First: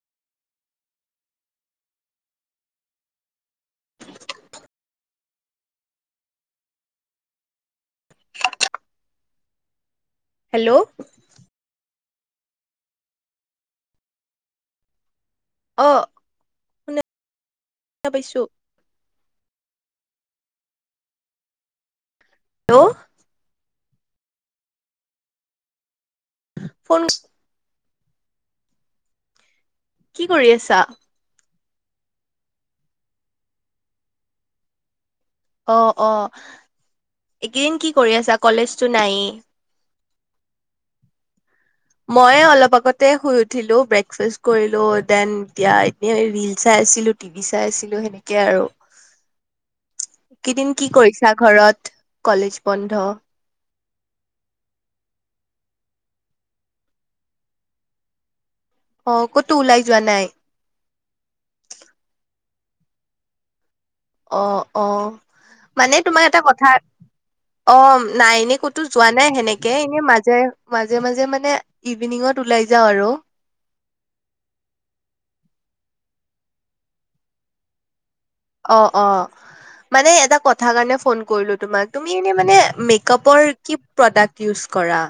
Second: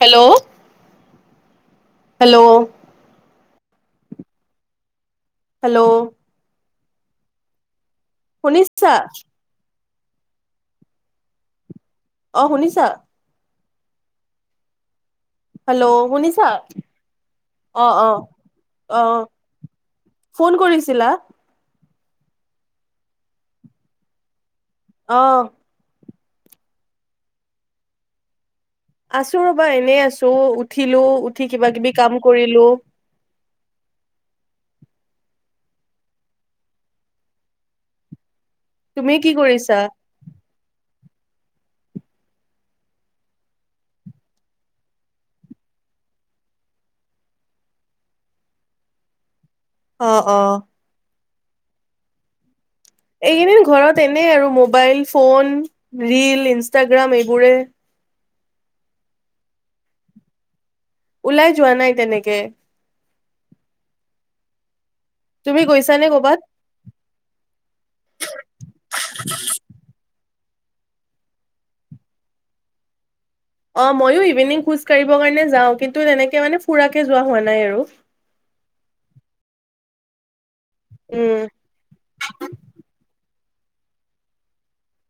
Hello hello hello শুনিছা? Hello অ', শুনিছা? হেল্ল, অ শুনিছা? শুনা অ', অ', পাইছো অ'। ফোন কৰিছিলা? হেল্ল' অ'। ফোন আছোঁ‌, [unintelligible] বা এনেই কি আছোঁ, কৰি আছা উঠিলোঁ উঠি কিবা কিবি কাম কৰিলোঁ। অ', অ', এইকেইদিন কি কৰি আছা? কলেজতো তুমি নাইয়ে কি কৰিছা? মই অলপ আগতে শুই উঠিলোঁ, ব্ৰেকফাষ্ট কৰিলোঁ, দেন এতিয়া এনে ৰীল চাই আছিলোঁ, টিভি চাই আছিলোঁ, সেনেকে আৰু। অ অ কিদিন কি কৰি [unintelligible] ঘৰত কলেজ বন্ধ এইকিদিন ঘৰত তেনে আৰু মোবাইল, ফোন, ৰীল, ইনষ্টাগ্ৰাম, এইবোৰে। অ', ক'তো ওলাই যোৱা নাই? ওলাই যোৱা নাই তেনেকে। অ'। অ', তুমি মানে গৈছানে তোমাৰ কৰ'বাত এটা কথা, অ', নাই এনে ক'তো যোৱা নাই, সেনেকে এনে মাজে মাজে, মাজে মানে ইভিনিঙত ওলাই যাওঁ আৰু। অ', ময়ো ইভিনিং খোজ কাঢ়িব কাৰণে যাওঁ, কিন্তু তেনেকে মানে ফুৰাকে যোৱা হোৱা নাই আৰু। অ', অ', মানে এটা কথ কথা কাৰণে ফোন উম কৰিলোঁ তোমাক, তুমি এনে মানে মেকাপৰ কি প্ৰডাক্ট ইউজ কৰা?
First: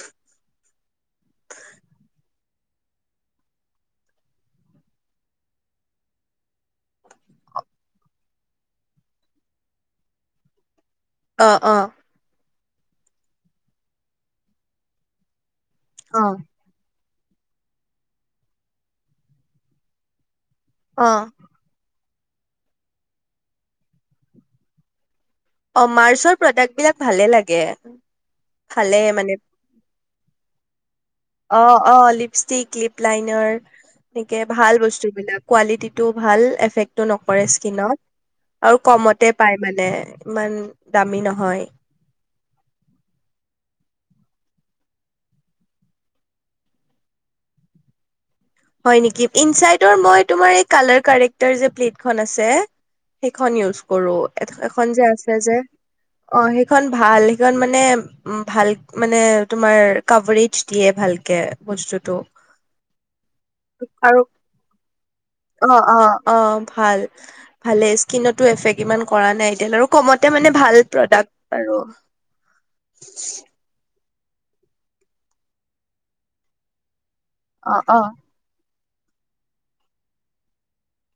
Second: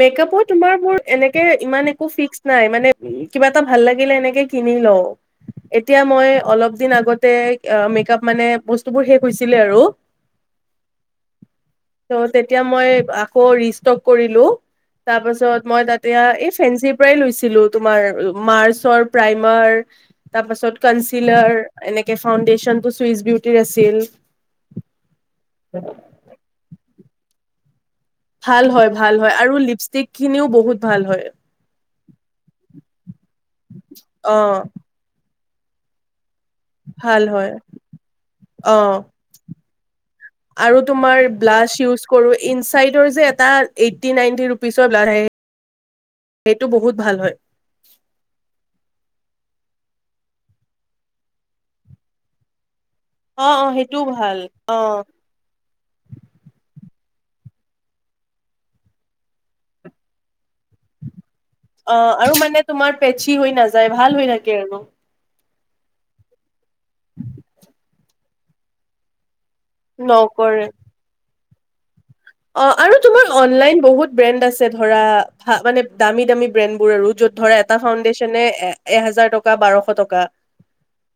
মেকআপৰ তোমাৰ মোৰ এনেকে ইমান একো ফিক্স নাই, মানে কিবা এটা ভাল লাগিলে এনেকে কিনি লওঁ, এতিয়া মই অলপ দিন আগতে আ, মেকআপ মানে বস্তুবোৰ শেষ‌ হৈছিলে আৰু। অ অৱ। এতিয়া মই আকৌ ৰিষ্টক কৰিলো। তাৰ পাছত মই তাতেয়া অ এই ফেঞ্চিপ পৰাই লৈছিলো তোমাৰ মাৰ্চৰ প্ৰাইমাৰ তাৰপাছত কনচিলাৰ এনেক কে ফাউডেশ্যনটো চুইচ বিউটিৰ আছিল। অ মাৰ্চৰ প্ৰডাক্ট বিলাক ভালে লাগে। ভাল হয় ভালে ভাল মানে হয় আৰু লিপষ্টিক খিনিও বহুত ভাল হয় অ অ লিপষ্টিক, লিপ লাইনাৰ অ এনেকে ভাল বস্তু বিলাক। কোৱালিটিটো ভাল এফেক্টো ভাল নকৰে হয় স্কিনত, আৰু অ কমতে পায় মানে ইমান আৰু তোমাৰ দামী নহয়। ব্লাছ ইউজ কৰো ইনচাইডৰ যে এটা এইটটি নাইনটি ৰুপিচৰ ব্লাচ আহে সেইটো বহুত ভাল হয়। হয় নেকি? ইনচাইডৰ মই তোমাৰ এই কালাৰ কৰেক্টৰ প্লেটখন আছে অ সেইখন অ ইউজ সেইটোও কৰো ভাল অ এখন যে আছে যে, অ সেইখন ভাল সেইখন মানে উ ভাল মানে তোমাৰ কভৰিত দিয়ে ভালকে বস্তুটো। টি হৈ নাযায় ভাল আৰু হৈ থাকে আৰু। অ অ অ অ ভাল ভালে স্কিনত টো এফেক্ট ইমান কৰা নাই এনেও আৰু কমতে মানে নকৰে ভাল প্ৰডাক্ট আৰু অ আৰু তোমাৰ অনলাইন বহুত ব্ৰেণ্ড আছে ধৰা মানে দামী দামী ব্ৰেণ্ড বোৰ আৰু য'ত ধৰে অ এটা অ ফাউণ্ডেশ্যনে এ এহেজাৰ টকা বাৰশ টকা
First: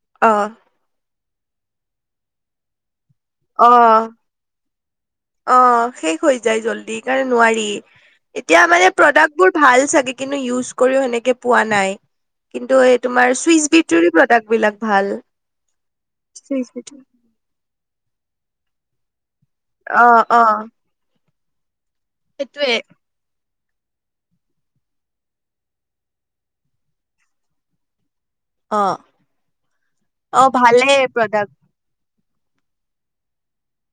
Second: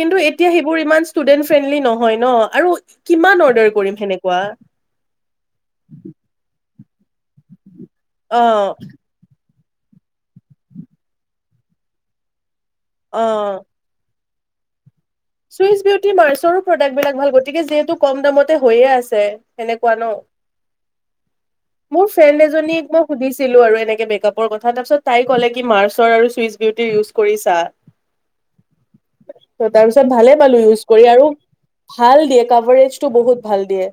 কিন্তু অ এতিয়া সেইবোৰ ইমান ষ্টুডেন্ট ফ্ৰেণ্ডলি নহয় ন আৰু কিমান অৰ্ডাৰ অ কৰিম সেনেকুৱা অ শেষ হৈ যায় জল্দি সে কাৰণে নোৱাৰি অ এতিয়া মানে প্ৰডাক্ট বোৰ ভাল চাগে কিন্তু ইউজ কৰিও সেনেকে পোৱা নাই। কিন্তু এই তোমাৰ অ চুইচ বি তাক বিলাক ভাল। চুইচ বিউটি মাৰচৰো চুইচ বিউটি প্ৰডাক্ট বিলক ভাল, গতিকে যিহেতু কম দামতে হৈয়ে আছে। সেনেকুৱা ন। অ অহ। মোৰ ফ্ৰেণ্ড এজনীক মই সুধিছো ছিলো আৰু এনেকে মেক আপৰ কথা তাৰ পিছত তাই ক'লে কি মাৰ্চৰ আৰু চুইচ বিউটি ইউজ কৰি চা। অ। ত ভালে অ পালো ইউজ কৰি আৰু প্ৰডাক্ট ভাল। দিয়ে কভাৰেজ টো বহুত ভাল দিয়ে।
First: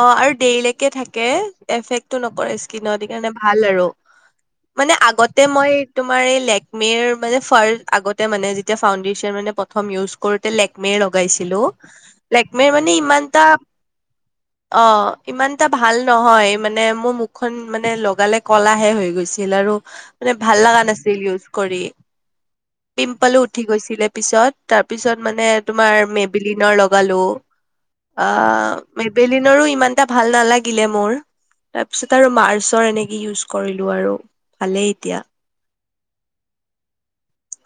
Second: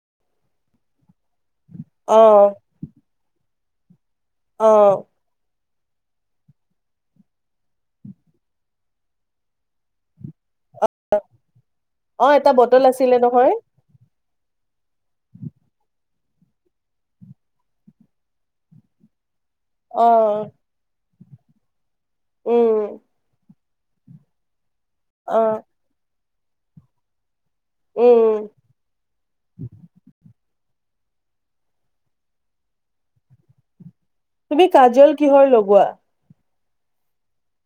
অ আৰু দেৰিলৈকে থাকে এফেক্টটো অ নকৰে স্কিনত সেইকাৰণে ভাল আৰু। অ মানে আগতে মই তো মাৰ এই লেকমিৰ মানে ফাৰ আগতে মানে যেতিয়া ফাউডেশচন মানে প্ৰথম ইউজ লেকমিৰ লগাইছিলো অ এটা লেকমিৰ বটল মানে আছিলে ইমানটা নহয় অ ইমান এটা ভাল নহয় মানে মোৰ মুখখন মানে লগালে কলাহে হৈ গৈছে ছিল আৰু অ মানে ভাল লগা নাছিল। ইউজ কৰি উম পিম্পল উ উঠি গৈছিলে পিছত। তাৰপিছত অ মানে তোমাৰ মেপ বিলিনৰ লগালো। উম অ ম। নৰো ইমানটা ভাল নালাগিলে মোৰ। তাৰ পিছত আৰু মাৰ্চৰ এনেকে ইউজ কৰিলো আৰু। তুমি ভালেই কাজল এতিয়া। কিহৰ লগোৱা?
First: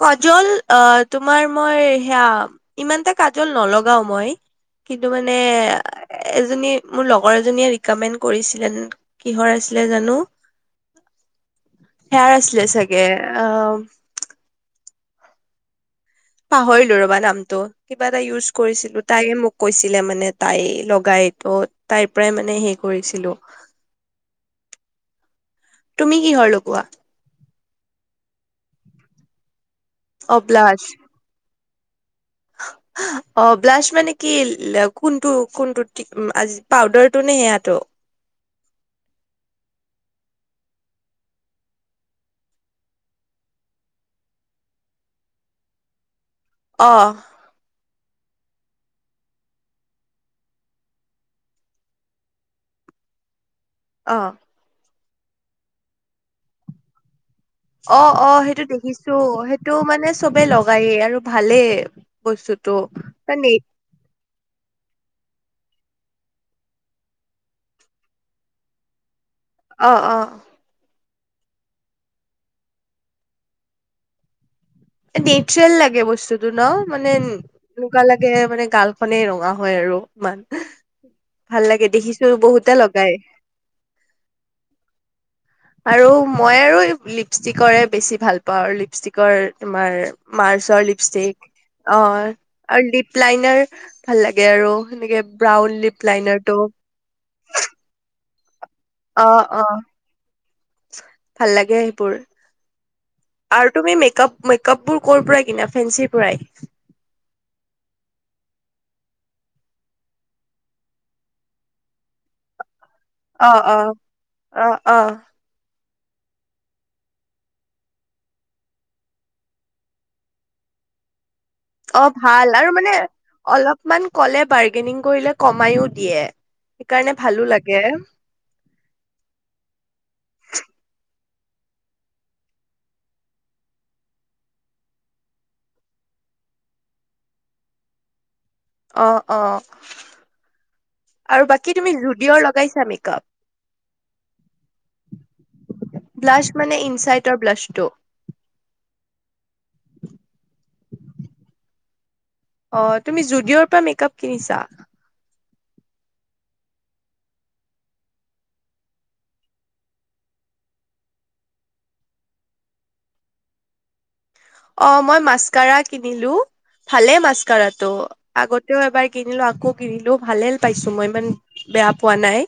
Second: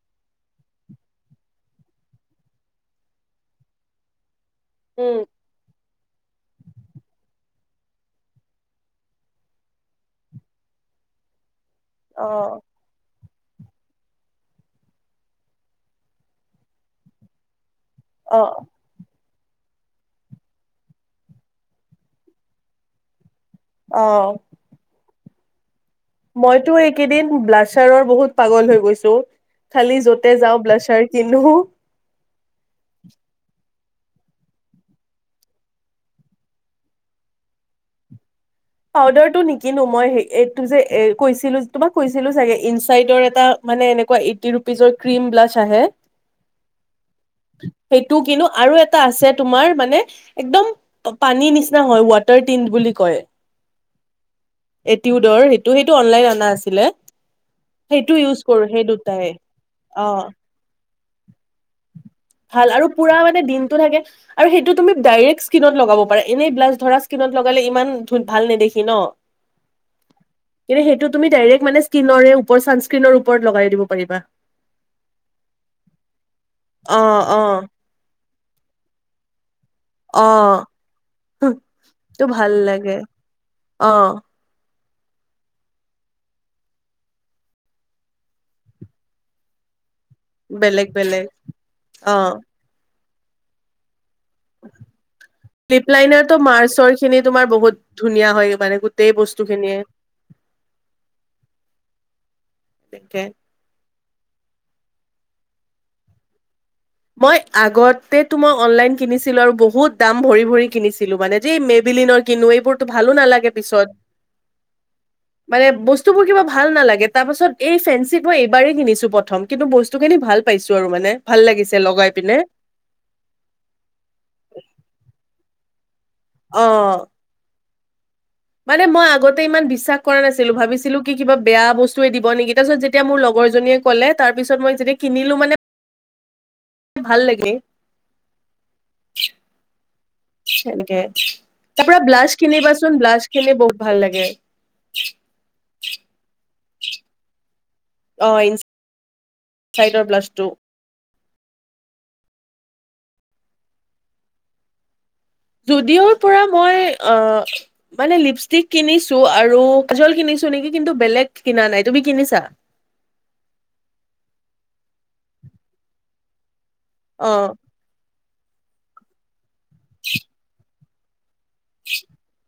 কাজল আহ তোমাৰ মই সেয়া ইমানটা কাজল নলগাও মই। কিন্তু উম মানে এজনী মোৰ লগৰ এজনীয়ে ৰিকামেণ্ড কৰিছিলে, কিহৰ আছিলে জানো? অ হেৱাৰ আছিলে চাগে। অ পাহৰিলো ৰবা নামটো। কিবা এটা অ ইউজ কৰিছিলো, তাইে মোক- কৈছিলে মানে তাই লগাই তো তাইৰ পৰাই মানে হে কৰিছিলো। আহ তুমি কিহৰ মইতো লগোৱা এইকেইদিন ব্লা- -আচাৰৰ বহুত পাগল হৈ গৈছো। খালি যতে অ যাও ব্লাছ ব্লাছাৰ কিনো। অ ব্লাছ মানে কি কোনটো কোনটো টি আজি পাউদাৰটো নে সেয়াতটো? পাউদাৰটো নিকিনো মই এই এইটো যে কৈছিলো যে তোমাক কৈছিলো চাগে ইনচাইডঅৰ এটা মানে এনেকোৱা এইট্টি ৰুপিচৰ ক্ৰিম ব্লাছ আহে। অ। সেইটো কিন্তু আৰু এটা আছে তোমাৰ মানে একদম পানীৰ নিচিনা হয় ৱাটাৰ টিণ্ট বুলি কয়। অ' এটিউডৰ সেইটো সেইটো অনলাইন অনা আছিলে। অ সেইটো অ ইউজ কৰো সেইটো সেই দেখিছো দুটাই সেইটো অ মানে চবে লগায়েই আৰু। ভালে। ভাল আৰু পুৰা মানে দিনটো থাকে আৰু সেইটো তুমি ডাইৰেক্ট- স্কীনত লগাব পাৰে এনেই ব্লাছ ধৰা স্কিনত লগালে ইমান ধ ভাল নেদখি ন। অ, অ। কিন্তু সেইটো তুমি ডাইৰেক্ট মানে স্কিনৰ ছান স্কিনৰ ওপৰত লগাই দিব পাৰিবা। নেচৰেল লাগে বস্তুতটো। টু ন মানে অ', অ', এনেকুৱা লাগে। মানে গাল খনেই ৰঙা। য় আৰু ইমান অ', ভাল লাগে টো দেখিছো ভাল বহুতে লাগে লগাই। অ', আৰু মই আৰু লিপষ্টিকৰে বেছি ভাল পাওঁ আৰু লিপষ্টিকৰ- তোমাৰ মাৰ্চ বেলেগ বেলেগ লিপষ্ট্ৰক অ লিপ- প লাইনাৰ ভাল লাগে আৰু সেনেকে ব্ৰাউন লিপ লাইনাৰটো। তোমাৰ বহুত ধুনীয়া হয় মানে। গোটেই অ বস্তু অ খিনিয়ে ভাল লাগে সেইবোৰ তেনেকে। আৰু তুমি মে কাপ কাপবোৰ কৰৰ পৰাই কিনা ফেঞ্চিৰ পৰাই। মই আগতেতো মই অনলাইন কিনিছিলো আৰু বহুত দাম ভৰি ভৰি কিনিছিলো মানে যে মেভিলিনৰ কিনো এইবোৰ ত ভালো নালাগে অ অ পিচত অ অ মানে বস্তু বোৰ কিবা ভাল নালাগে তাৰ পাছত এই ফেঞ্চিত মই এইবাৰেই কিনিছো প্ৰথম কিন্তু বস্তু খিনি ভাল পাইছো আৰু মানে ভাল লাগে। অ ভাল আৰু মানে অলপমান কলে বাৰ্গেনিং কৰিলে কমাইও দিয়ে অ', সেইকাৰণে ভালো লাগে। কে মানে মই আগতে ইমান বিশ্বাস কৰা নাছিলোঁ ভাবিছিলো কি কিবা বেয়া বস্তুৱে দিব নেকি তাৰপিছত যেতিয়া মোৰ লগৰ জনীয়ে কলে তাৰ লপিছত মই যেতিয়া কিনিলোঁ মানে, ভাল লাগে। অ', অ, সেনেকে, আৰু বাকী তাৰ তুমি পৰা ব্লাস জুডিঅ'ৰ লগাইছা কিনিবাচোন মেকআপ ব্লাস খিনি বহুত ভাল লাগে। ব্লাছ মানে ইনচাইটৰ ব্লাছটো। অ', ইনচ চাইডৰ ব্লাসটো। অ', তুমি জুডিঅ'ৰ পৰা মেকআপ কিনিছা? যুদিঅ'ৰ পৰা মই মানে আহ, লিপষ্টিক কিনিছোঁ আৰু কাজল কিনিছো কিন্তু বেলেগ কিনা নাই, তুমি কিনিছা? অ', মই মাছকাৰা কিনিলোঁ। ভালে অ মাছকাৰাটো। আগতেও এবাৰ কিনিলো আকৌ কিনিলো ভালেই পাইছ [unintelligible] বেয়া পোৱা নাই,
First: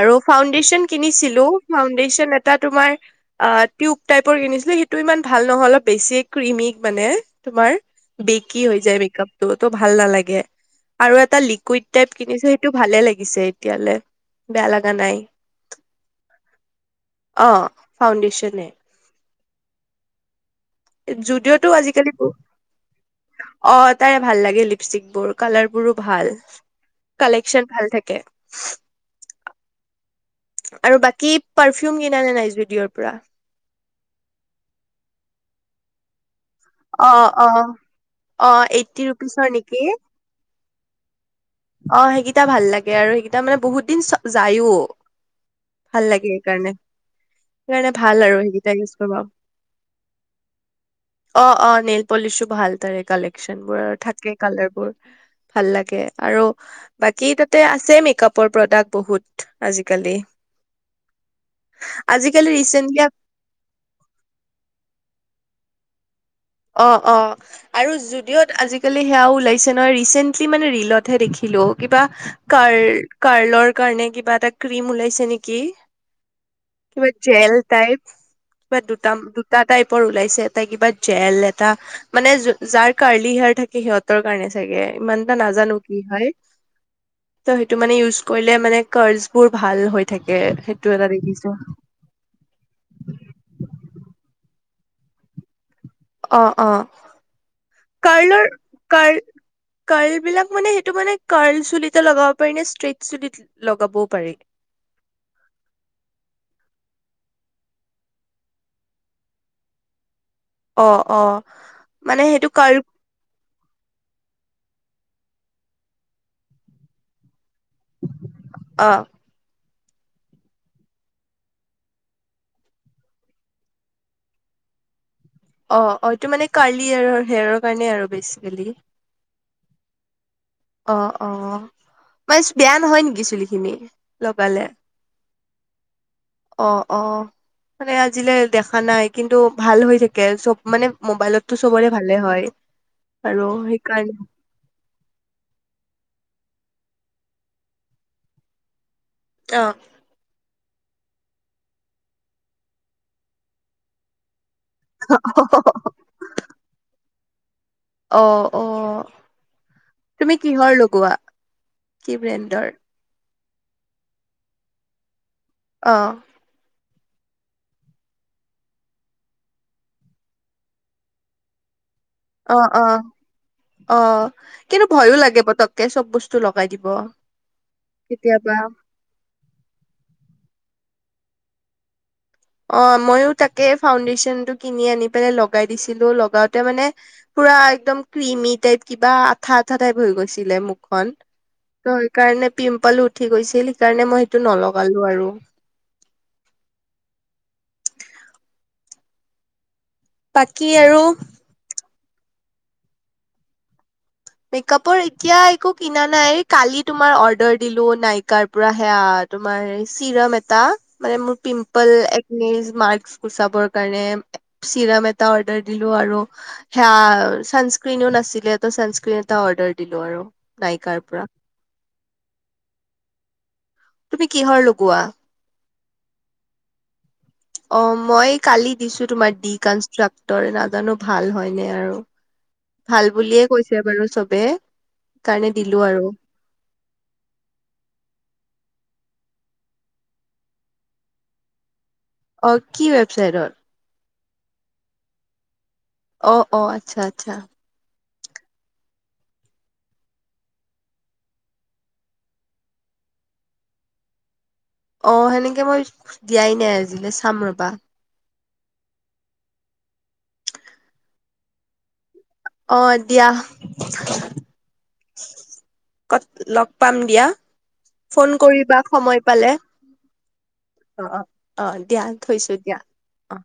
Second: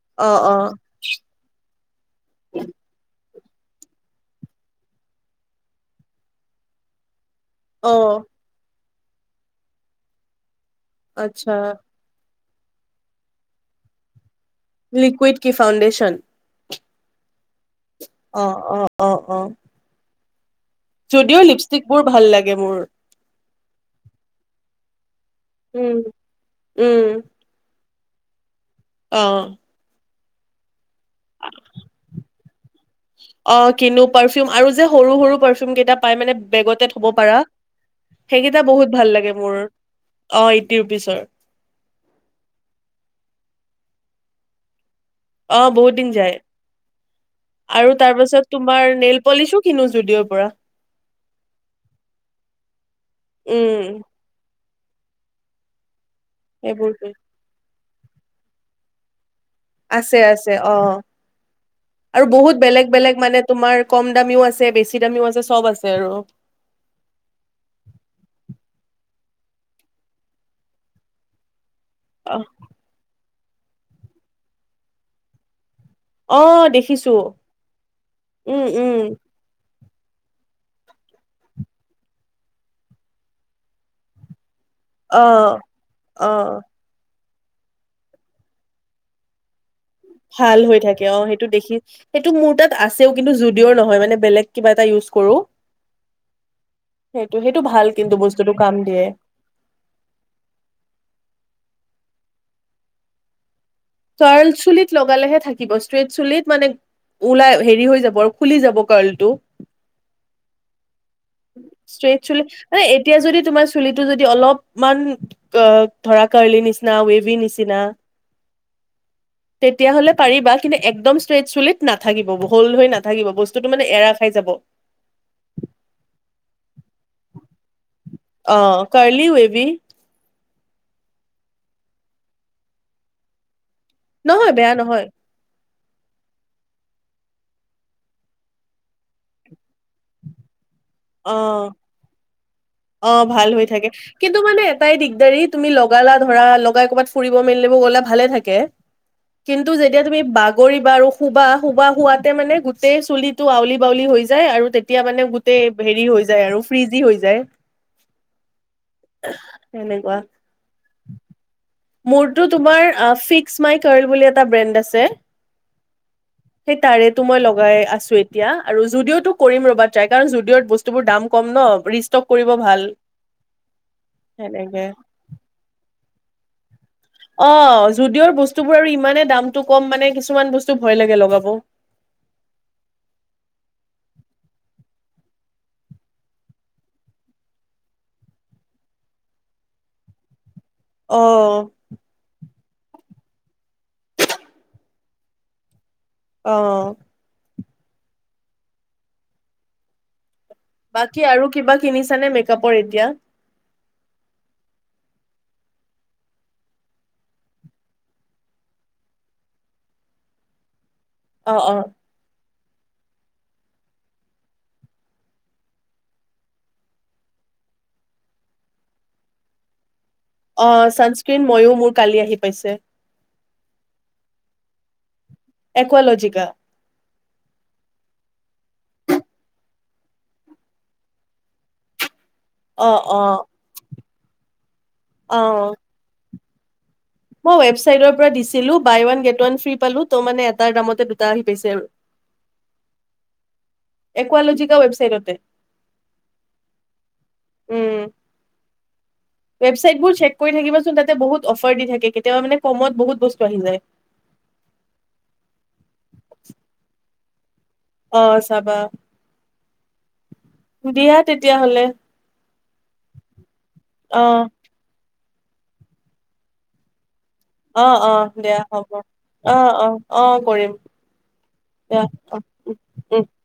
আৰু অ অ ফাউণ্ডেশ্যন কিনিছিলোঁ ফাউণ্ডেশ্যন এটা তোমাৰ অক, টিউব টাইপৰ কিনিছিলোঁ সেইটো ইমান ভাল নহয় অলপ বেছি কৃমিক মানে। তোমাৰ, অ বেকি হৈ যায় বে টোতো ভাল ন লাগে [inaudible] আৰু এটা আচ্ছা লিকুইড টাইপ কিনিছো সটো ভালে লাগিছে এতিয়ালৈ লিকুইড কি ফাউণ্ডেছন? অঁ। অ' অ' অ' অ'। যদিঅ' জুডিঅ'টো লিপষ্টিকবোৰ আজিকালি ভাল লাগে মোৰ। অ' তাইৰ ভাল লাগে লিপষ্টিক বোৰ। কালাৰ বোৰো উম ভাল কালেকন ভাল থাক কে অঁ। আৰু বাকী পাৰফিউম কিনা নে নাই জুডিঅ'ৰ পৰা অ কিনো পাৰফিউম আৰু যে সৰু- সৰু পাৰফিউম কেইটা পাই মানে বেগতে থব অ', পাৰা, অ', অ', সেইকেইটা বহুত এইটটি ভাল লাগে ৰুপিচৰ মোৰ নেকি অ টি ৰুপিছৰ অ সেইকেইটা ভাল লাগে আৰু সেইকেইটা মানে বহুত দিন যায়ো। অ বহুত ভাল দিন লাগে যায় সেইকাৰণে, সেইকাৰণে তাৰ ভাল আৰু পাছত সেইগিটা তোমাৰ কিছুমান নেইল বাও। পলিচো কিনো জুডিঅ'ৰ পৰা অ অ নেল পলিচো ভাল তাৰে কালেকচন উম বোৰ থাকে কালাৰ বোৰ, ভাল লাগে। আৰু সেইবোৰ বাকী তাতে আছ চে মেকআপৰ প্ৰডাক্ট বহুত। আজিকালি আছে-আছে অ' আৰু আজিকালি বহুত বেলেগ- ৰিচেন্টলি বেলেগ মানে তোমাৰ কম দামীও আছে বেছি দামীও আছে চব আছে আৰু। অ সেয়াও ওলাইছে নহয়, ৰিচেন্টলি মানে ৰিলতহে দেখিলো। কিবা অ কাৰ কাৰ্লৰ কাৰণে কিবা এটা ক্ৰিম ওলাইছে নেকি। অ কিবা দেখিছো জেল টাইপ উম কিবা উম দুটা- দুটা টাইপৰ ওলাইছে এটা কিবা জেল এটা মানে যাৰ কাৰ্লি হেয়াৰ থাকে সিহঁতৰ কাৰণে চ চাগে অ ইমানটা নাজানো কি অ হয়। ত' সেইটো মানে ইউজ কৰিলে মানে কাৰ্লছ বোৰ ভা ভাল হৈ থাকে, অ' সেইটো দেখি সেইটো মোৰ তাত আছেও কিন্তু জুুডিওৰ নহয় মানে বেলেগ কিবা এটা ইউজ কৰো। অ'-অ' সেইটো সেইটো ভাল কিন্তু কাৰ্লৰ বস্তুটো কাম দিয়ে কাৰ কাৰ্ল বিলাক মানে সেইটো মানে কাৰ্ল চুলিত তে লগা পাৰি নে ষ্ট্ৰেট চুুলিত কাৰ্ল চুলিত লগালেহে থাকিব, ষ্ট্ৰেট চুলিত মানে ওলাই হেৰি হৈ যাব আৰু খুলি যাব কাৰ্লটো। অ', অ', ষ্ট্ৰেট মানে চুলিত সেইটো আৰে কাৰ মানে এতিয়া যদি তোমাৰ চুলিটো যদি অলপ ইমান অ ধৰা কাৰলি নিচিনা ৱেভি নিচিনা অ'। তেতিয়া হ'লে পাৰিবা, কিন্তু একদম ষ্ট্ৰেইট চুলিত নাথাকিব হ'ল্ড হৈ নাথাকিব বস্তুটো মানে এৰা খাই যাব। অ'-অ' এইটো মানে কাৰ্লি হেয়াৰৰ কাৰণে আৰু। বেচিকেলি অ' কাৰ্লি ৱেভি। অ'-অ' [unintelligible] বেয়া নহয় নেকি চুলিখিনি। নহয় লগালে বেয়া নহয়। অ'- অ', মানে আজিলে দেখা নাই কিন্তু ভাল হৈ থাকে চব মানে অ মোবাইলতটো চবৰে ভালে হয় অ আৰু ভাল হৈ থাকে সেইকাৰণে। কিন্তু মানে এটাই দিগদাৰী তুমি লগালা ধৰা লগাই ক'ৰবাত ফুৰিব মেলিব গ'লে ভালে থাকে অ', কিন্তু যেতিয়া তুমি বা -গৰিবা আৰু শুবা- শুবা শোৱাতে মানে গোটেই চুলিটো আউলি বাউলি হৈ যায় আৰু তেতিয়া মানে গোটেই হেৰি হৈ যায় আৰু ফ্ৰিজি হৈ -য় অ অ সেনেকুৱা তুমি কিহৰ লগোৱা কি মোৰতো ব্ৰেণ্ডৰ তোমাৰ ফিক্স মাই কাৰ্ল বুলি এটা ব্ৰেণ্ড আছে অ সেই তাৰেটো মই লগাই আছো এতিয়া আৰু যুদিঅটো কৰিম ৰ'বা ট্ৰাই কাৰণ যুদিঅত বস্তু বোৰ দাম কম ন কৰিব অ ভাল অ অ সেনেকে কিন্তু ভয়ো লাগে পতককে চব বস্- -স্তু লগাই দিব অ যুদিঅৰ কেতিয়াবা বস্তুবোৰ আৰু ইমানে দামটো কম মানে কিছুমান বস্তু ভয় লাগে লগাব অ ময়ো তাকে ফাউণ্ডেচন টো কিনি আনি পেলাই লগাই দিছিলো লগাওতে মানে পুৰা একদম ক্ৰিমি টাইপ কিবা আঠা আঠা টাইপ হৈ গৈছিলে মুখখন অ ত সেই কাৰণে পিম্পল উঠি গৈছিল সেইকাৰণে মই সেইটো নলগালো আৰু অ বাকী আৰু কিনিছা নে মেকআপৰ এতিয়া মেকাপৰ এতিয়া একো কিনা নাই বুলি কালি তোমাৰ অৰ্ডাৰ দিলোঁ নাইকাৰ পৰা সেয়া তোমাৰ চিৰাম এটা মানে মোৰ অ অ পিম্পল একনিজ মাৰ্কছ গুচাবৰ কাৰণে চিৰাম এটা অৰ্ডাৰ দিলোঁ আৰু সেয়া চানস্ক্ৰীণ ও নাছিলে চানস্ক্ৰী- -ক্ৰীণ এটা অৰ্ডাৰ দিলো অ পৰা চানস্ক্ৰীণ ময়ো মোৰ কালি আহি পাইছে তুমি কিহৰ লগোৱা একোৱালজিকা অ মই কালি দিছো তোমাৰ ডি কনষ্ট্ৰাক্টৰ নাজানো ভাল হয়নে আৰু অ ভাল অ বুলিয়ে কৈছে বাৰু চব- -বে অ কাৰণে দিলো আৰু মই ৱেবছাইদৰ পৰা দিছিলোঁ buy one get one free পালোঁ ত মানে এটাৰ দামতে দুটা আহি পাইছে আৰু অ কি ৱেবছাইটত। একুৱালজিকা ৱেবচাইডটে। অ অ আচ্ছা আচ্ছা। ৱেবছাটবোৰ চেক কৰি থাকিব চোন তাতে মানে বহুত অফাৰ দি থাকে কেতিয়াবা মানে কমত বহুত আহি যায়। অ সেনেকে মই দিয়াই নাই আজিলেচ। চাম ৰ'বা। অ চাবা, দিয়া তেতিয়াহ'লে। অ দিয়া। অ ক'ত লগ পাম দিয়া অ', ফোন অ', দিয়া কৰিবা হ'ব, সময় পালে অ', অ', অ', কৰিম অ অ অ দিয়া উ, থৈছো উ, দিয়া উম। অ